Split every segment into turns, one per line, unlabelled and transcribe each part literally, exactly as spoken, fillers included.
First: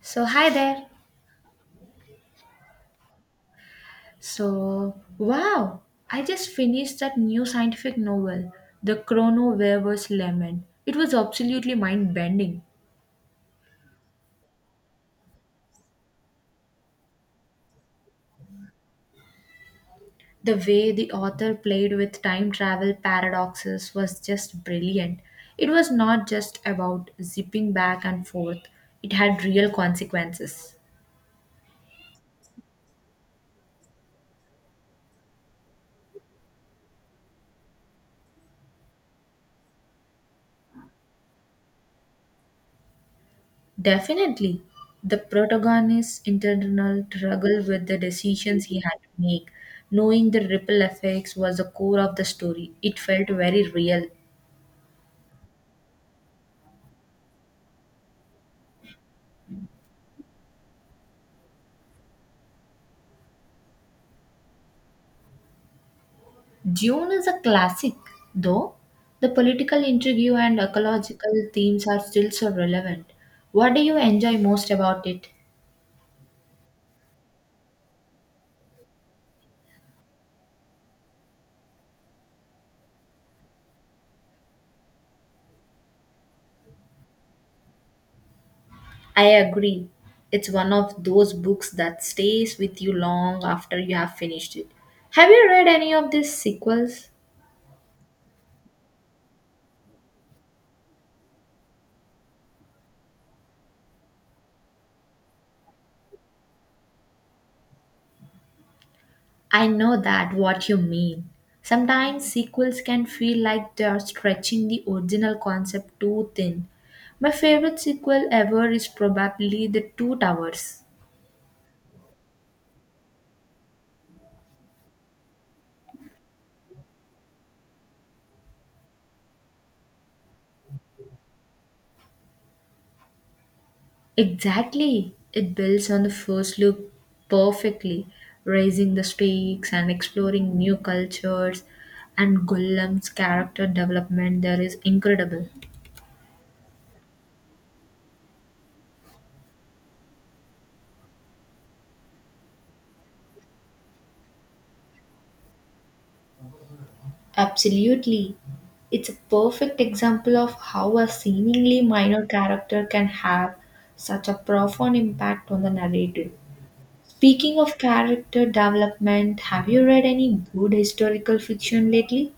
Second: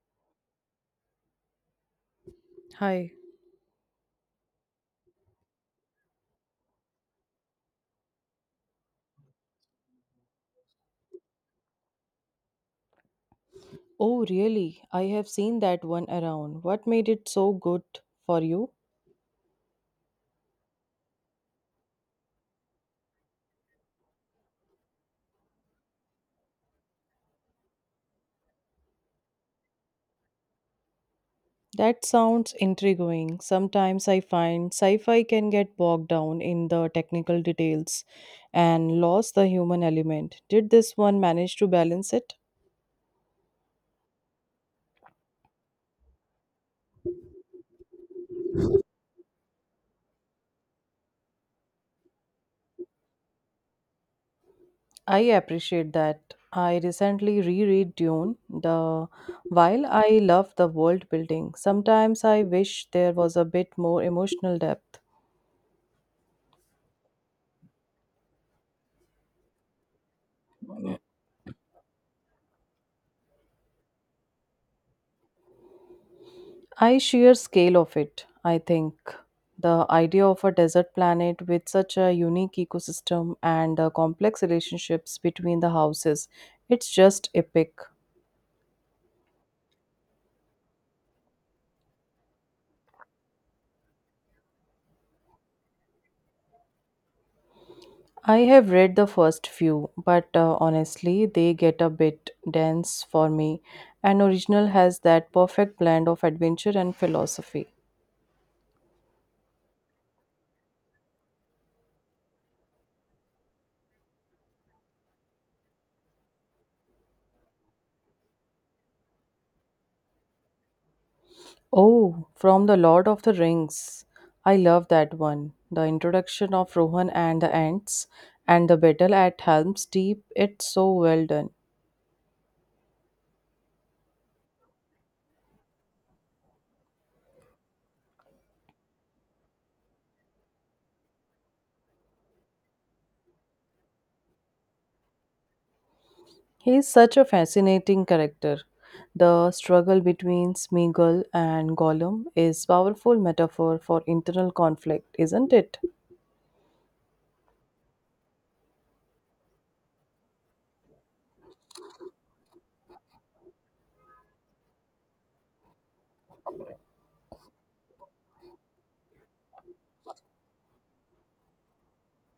So, hi there.
Hi.
So, wow, I just finished that new scientific novel, The Chrono Weaver's Lament. It was absolutely mind bending.
Oh, really? I have seen that one around. What made it so good for you?
The way the author played with time travel paradoxes was just brilliant. It was not just about zipping back and forth, it had real consequences.
That sounds intriguing. Sometimes I find sci fi can get bogged down in the technical details and lost the human element. Did this one manage to balance it?
Definitely, the protagonist's internal struggle with the decisions he had to make, knowing the ripple effects, was the core of the story. It felt very real.
I appreciate that. I recently reread Dune. The while I love the world building, sometimes I wish there was a bit more emotional depth.
Dune is a classic, though. The political intrigue and ecological themes are still so relevant. What do you enjoy most about it?
I sheer scale of it, I think. The idea of a desert planet with such a unique ecosystem and uh, complex relationships between the houses, it's just epic.
I agree. It's one of those books that stays with you long after you have finished it. Have you read any of these sequels?
I have read the first few, but uh, honestly, they get a bit dense for me. An original has that perfect blend of adventure and philosophy.
I know that what you mean. Sometimes sequels can feel like they are stretching the original concept too thin. My favorite sequel ever is probably The Two Towers.
Oh, from The Lord of the Rings. I love that one. The introduction of Rohan and the Ents, and the battle at Helm's Deep, it's so well done.
Exactly. It builds on the first look perfectly, raising the stakes and exploring new cultures and Gollum's character development there is incredible.
He is such a fascinating character. The struggle between Smeagol and Gollum is powerful metaphor for internal conflict, isn't it?
Absolutely. It's a perfect example of how a seemingly minor character can have such a profound impact on the narrative. Speaking of character development, have you read any good historical fiction lately?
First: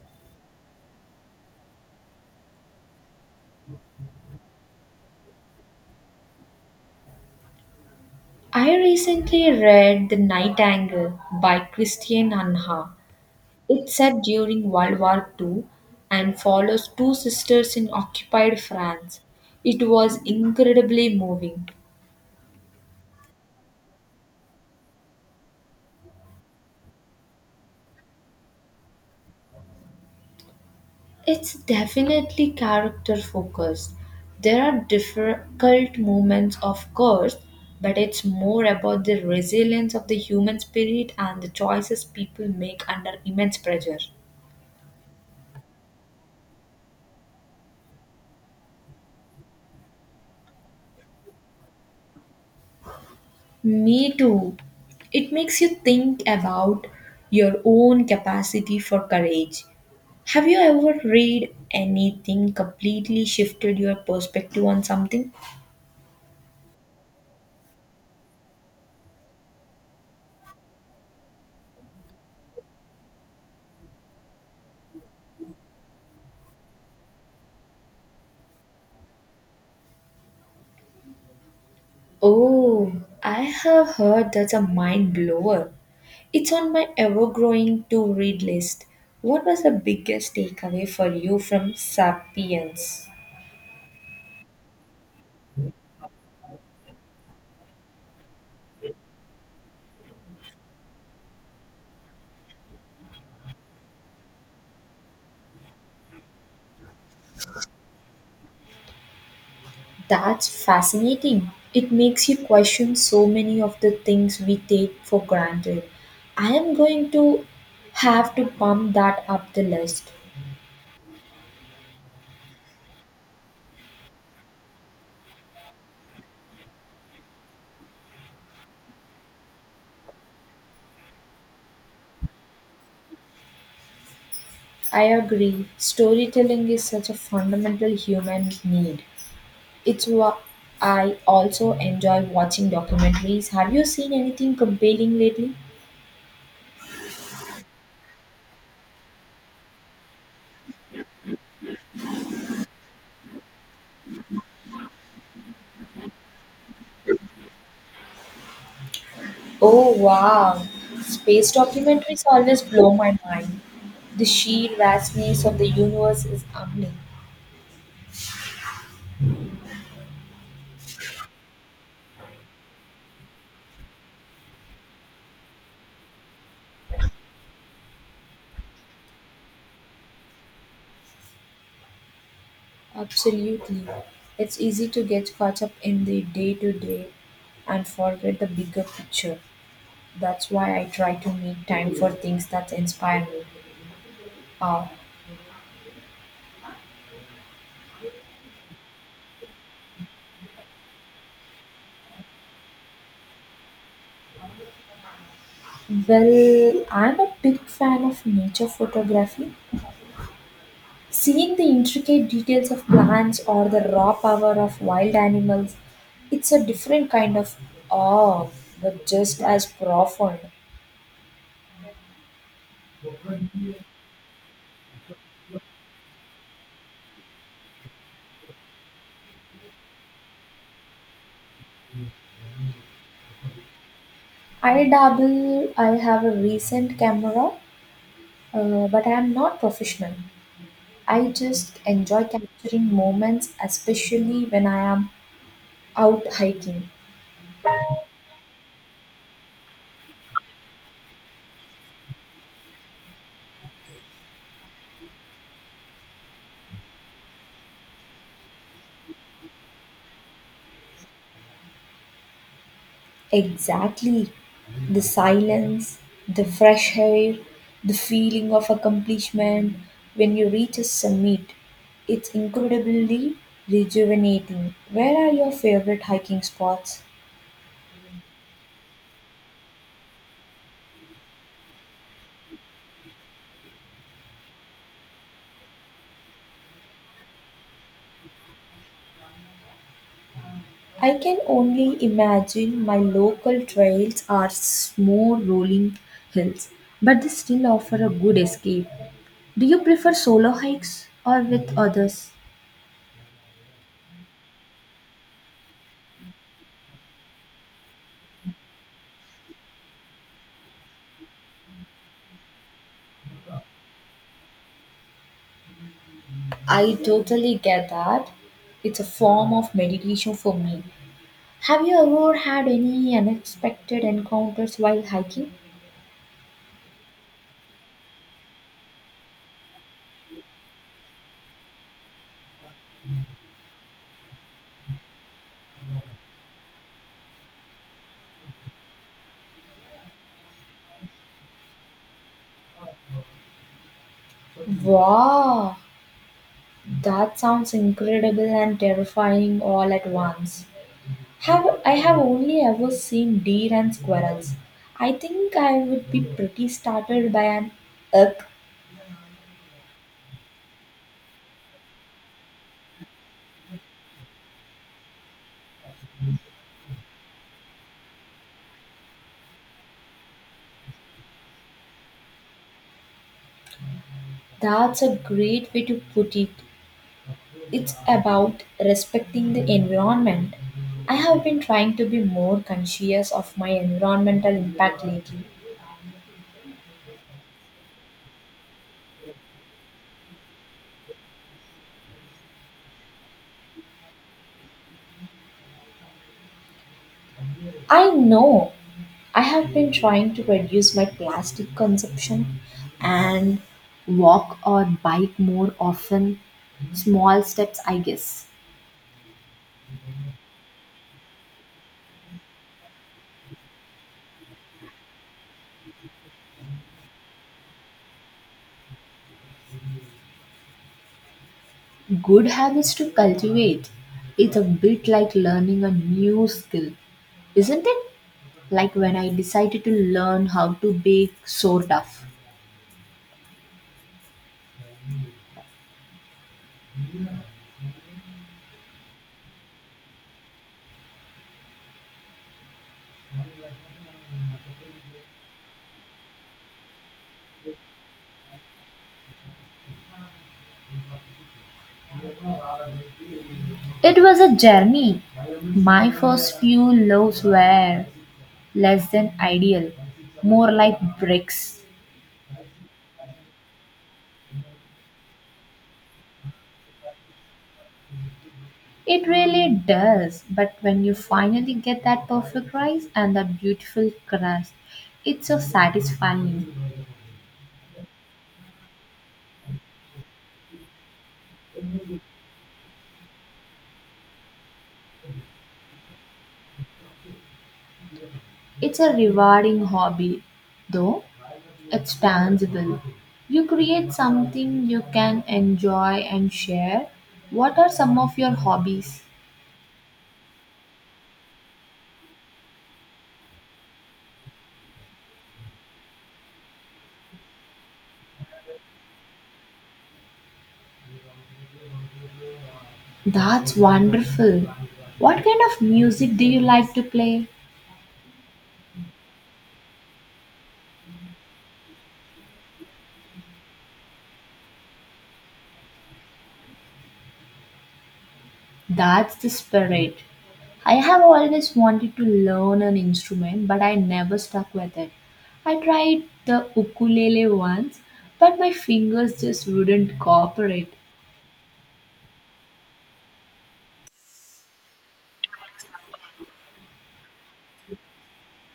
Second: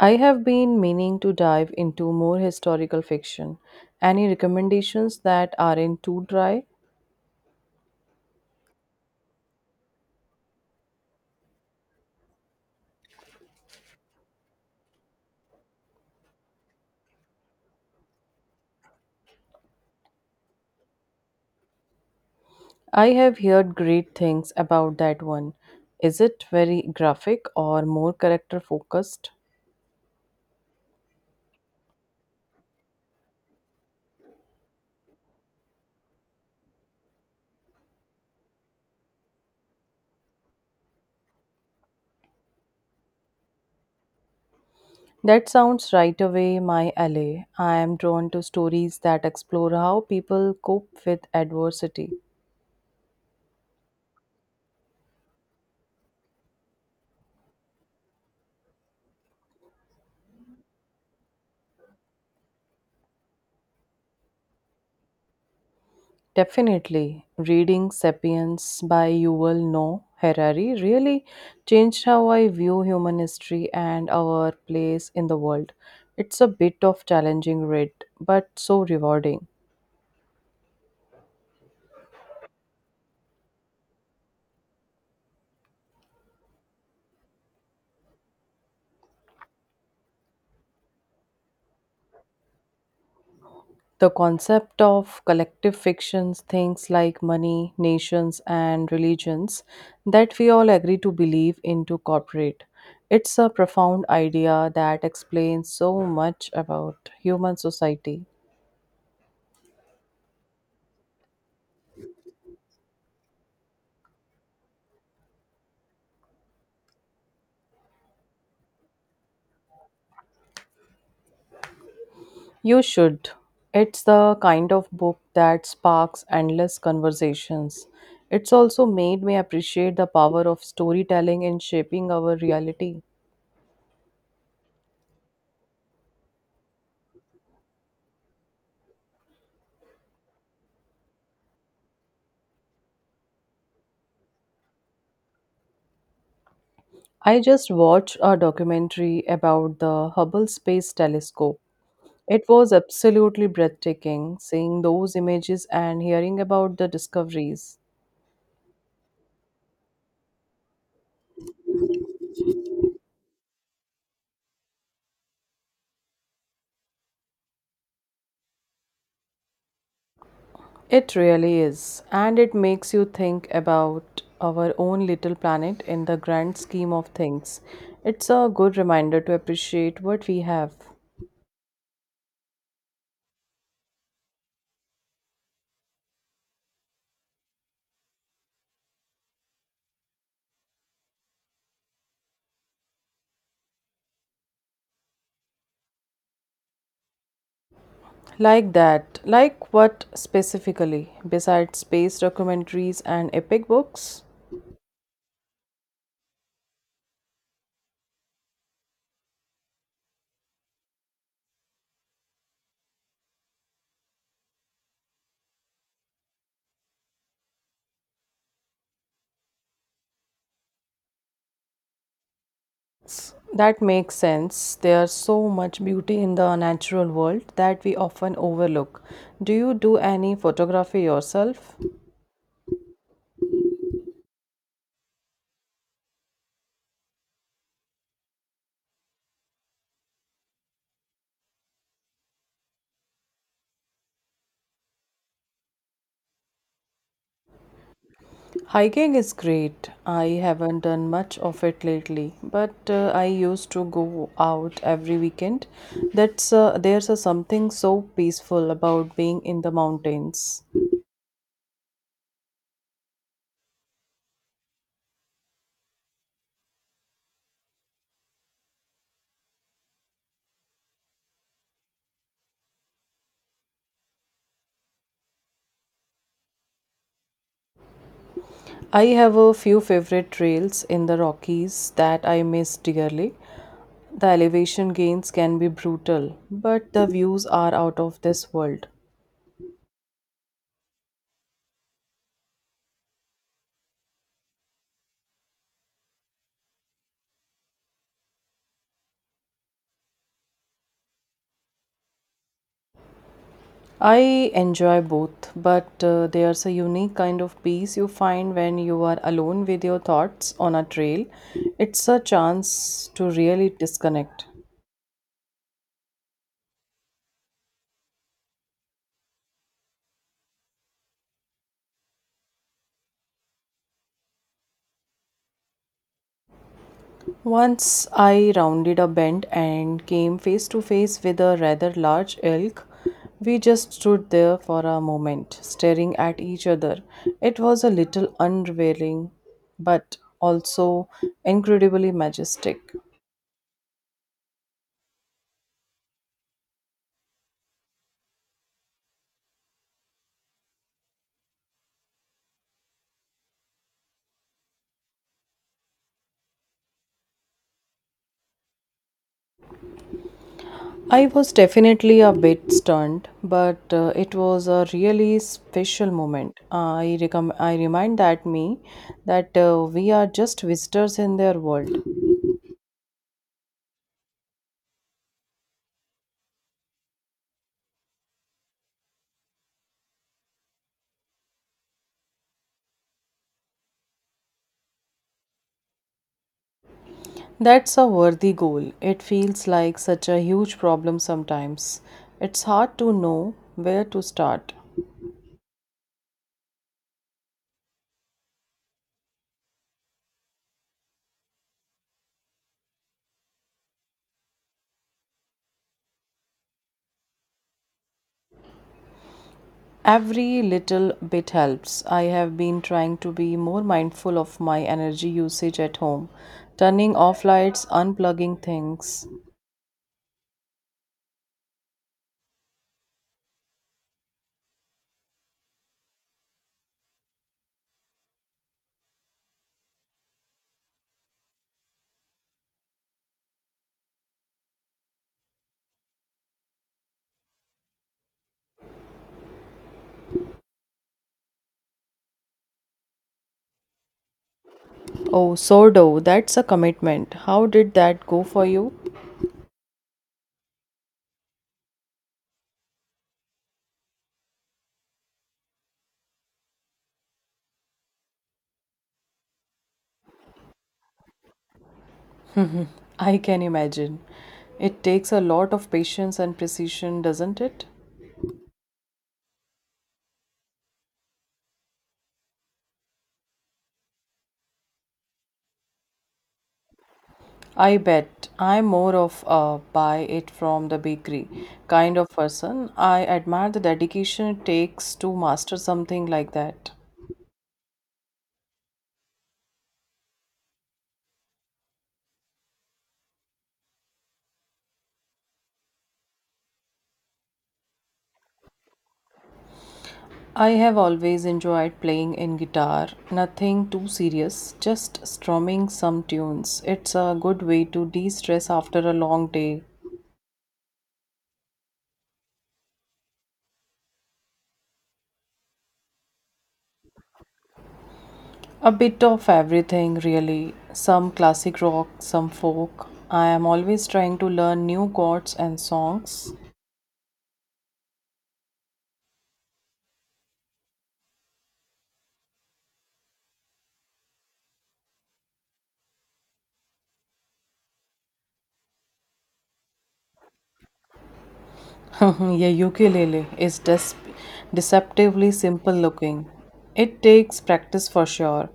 I have been meaning to dive into more historical fiction. Any recommendations that aren't too dry?
I recently read The Night Angle by Christian Anha. It's set during World War Two, and follows two sisters in occupied France. It was incredibly moving.
I have heard great things about that one. Is it very graphic or more character focused?
It's definitely character focused. There are difficult moments, of course, but it's more about the resilience of the human spirit and the choices people make under immense pressure.
That sounds right away my alley. I am drawn to stories that explore how people cope with adversity.
Me too. It makes you think about your own capacity for courage. Have you ever read anything completely shifted your perspective on something?
Definitely, reading Sapiens by Yuval Noah Harari really changed how I view human history and our place in the world. It's a bit of challenging read, but so rewarding.
Oh, I have heard that's a mind blower. It's on my ever growing to read list. What was the biggest takeaway for you from Sapiens?
The concept of collective fictions, things like money, nations, and religions that we all agree to believe into corporate. It's a profound idea that explains so much about human society.
That's fascinating. It makes you question so many of the things we take for granted. I am going to have to pump that up the list.
You should. It's the kind of book that sparks endless conversations. It's also made me appreciate the power of storytelling in shaping our reality.
I agree. Storytelling is such a fundamental human need. It's what I also enjoy watching documentaries. Have you seen anything compelling lately?
I just watched a documentary about the Hubble Space Telescope. It was absolutely breathtaking seeing those images and hearing about the discoveries.
Oh wow, space documentaries always blow my mind. The sheer vastness of the universe is humbling.
It really is, and it makes you think about our own little planet in the grand scheme of things. It's a good reminder to appreciate what we have.
Absolutely. It's easy to get caught up in the day to day and forget the bigger picture. That's why I try to make time for things that inspire me. Uh,
Like that, like what specifically, besides space documentaries and epic books?
well, I'm a big fan of nature photography. Seeing the intricate details of plants or the raw power of wild animals, it's a different kind of awe, but just as profound.
That makes sense. There's so much beauty in the natural world that we often overlook. Do you do any photography yourself?
I dabble, I have a recent camera, uh, but I am not professional. I just enjoy capturing moments, especially when I am out hiking.
Hiking is great. I haven't done much of it lately, but uh, I used to go out every weekend. That's uh, there's a something so peaceful about being in the mountains.
Exactly. The silence, the fresh air, the feeling of accomplishment when you reach a summit. It's incredibly rejuvenating. Where are your favorite hiking spots?
I have a few favorite trails in the Rockies that I miss dearly. The elevation gains can be brutal, but the views are out of this world.
I can only imagine my local trails are smooth rolling hills, but they still offer a good escape. Do you prefer solo hikes or with others?
I enjoy both, but uh, there's a unique kind of peace you find when you are alone with your thoughts on a trail. It's a chance to really disconnect.
I totally get that. It's a form of meditation for me. Have you ever had any unexpected encounters while hiking?
Once I rounded a bend and came face to face with a rather large elk. We just stood there for a moment, staring at each other. It was a little unrevealing, but also incredibly majestic.
Wow, that sounds incredible and terrifying all at once. Have I have only ever seen deer and squirrels. I think I would be pretty startled by an elk.
I was definitely a bit stunned, but uh, it was a really special moment. I, recom- I remind that me that uh, we are just visitors in their world.
That's a great way to put it. It's about respecting the environment. I have been trying to be more conscious of my environmental impact lately.
That's a worthy goal. It feels like such a huge problem sometimes. It's hard to know where to start.
I know. I have been trying to reduce my plastic consumption and walk or bike more often. Small steps, I guess.
Every little bit helps. I have been trying to be more mindful of my energy usage at home, turning off lights, unplugging things.
Good habits to cultivate. It's a bit like learning a new skill, isn't it? Like when I decided to learn how to bake sourdough.
Oh, sourdough, that's a commitment. How did that go for you?
It was a journey. My first few loaves were less than ideal, more like bricks.
I can imagine. It takes a lot of patience and precision, doesn't it?
It really does, but when you finally get that perfect rise and that beautiful crust, it's so satisfying.
I bet I'm more of a buy it from the bakery kind of person. I admire the dedication it takes to master something like that.
It's a rewarding hobby, though it's tangible. You create something you can enjoy and share. What are some of your hobbies?
I have always enjoyed playing in guitar, nothing too serious, just strumming some tunes. It's a good way to de stress after a long day.
That's wonderful. What kind of music do you like to play?
A bit of everything, really. Some classic rock, some folk. I am always trying to learn new chords and songs.
That's the spirit. I have always wanted to learn an instrument, but I never stuck with it. I tried the ukulele once, but my fingers just wouldn't cooperate.
Yeah, ukulele is des- deceptively simple looking. It takes practice for sure,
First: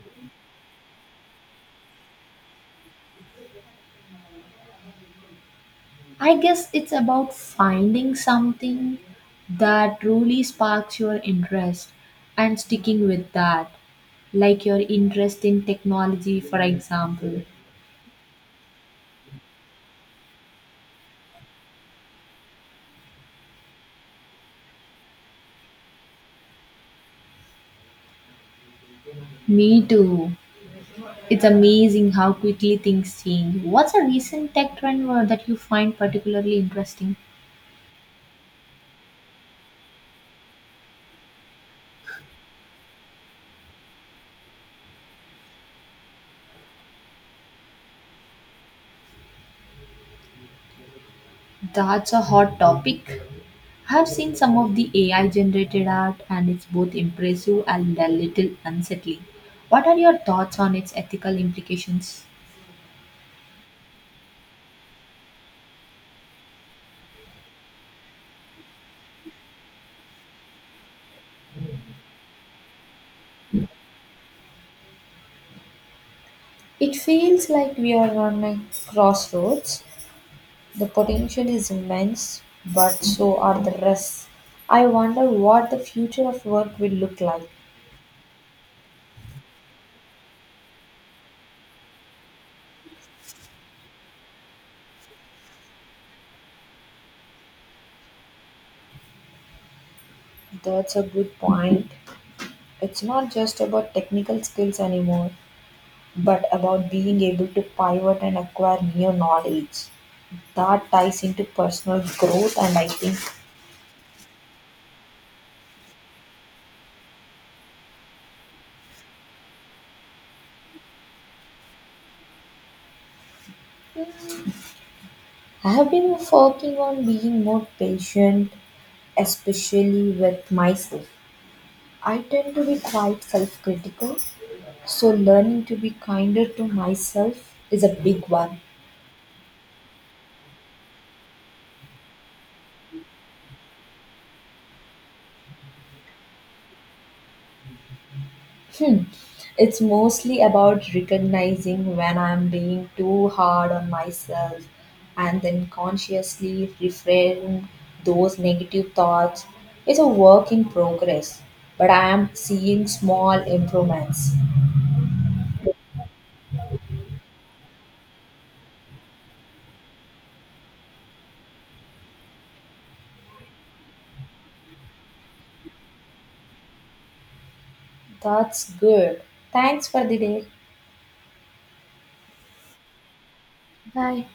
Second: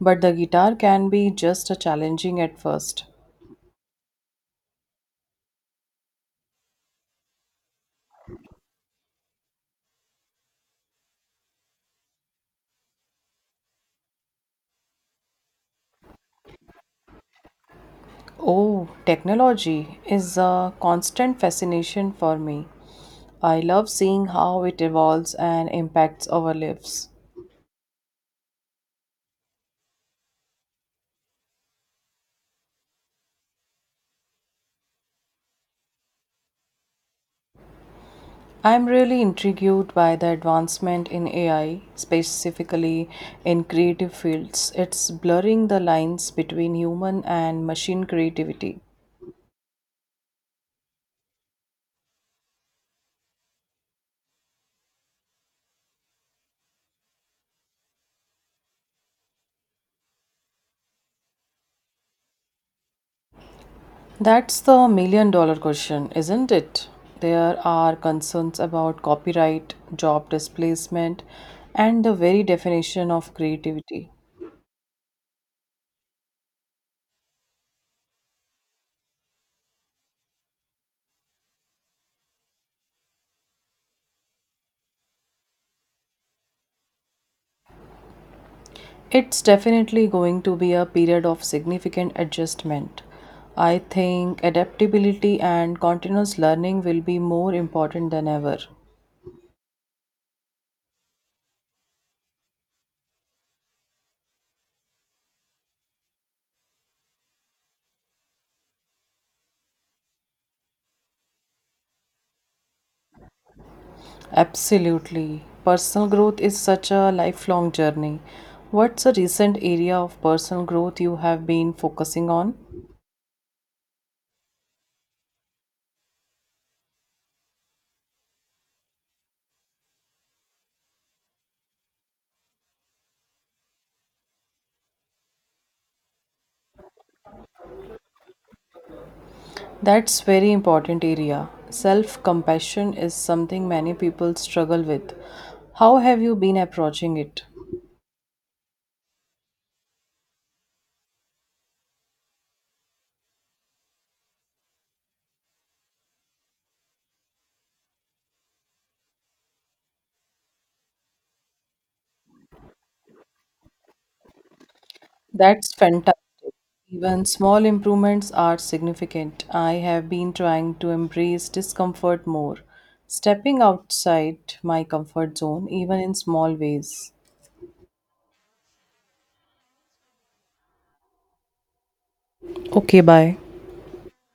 but the guitar can be just a challenging at first.
I guess it's about finding something that truly sparks your interest and sticking with that, like your interest in technology, for example.
Oh, technology is a constant fascination for me. I love seeing how it evolves and impacts our lives.
Me too. It's amazing how quickly things change. What's a recent tech trend uh, that you find particularly interesting?
I'm really intrigued by the advancement in A I, specifically in creative fields. It's blurring the lines between human and machine creativity.
That's a hot topic. I have seen some of the A I generated art and it's both impressive and a little unsettling. What are your thoughts on its ethical implications?
That's the million dollar question, isn't it? There are concerns about copyright, job displacement, and the very definition of creativity.
It feels like we are on a crossroads. The potential is immense, but so are the risks. I wonder what the future of work will look like.
It's definitely going to be a period of significant adjustment. I think adaptability and continuous learning will be more important than ever.
That's a good point. It's not just about technical skills anymore, but about being able to pivot and acquire new knowledge. That ties into personal growth, and I think
Absolutely. Personal growth is such a lifelong journey. What's a recent area of personal growth you have been focusing on?
I have been working on being more patient, especially with myself. I tend to be quite self critical, so learning to be kinder to myself is a big one.
That's very important area. Self-compassion is something many people struggle with. How have you been approaching it?
Hmm. It's mostly about recognizing when I'm being too hard on myself and then consciously reframe those negative thoughts. It's a work in progress, but I am seeing small improvements.
That's fantastic. Even small improvements are significant. I have been trying to embrace discomfort more, stepping outside my comfort zone even in small ways.
That's good. Thanks for the day.
Okay, bye.
Bye.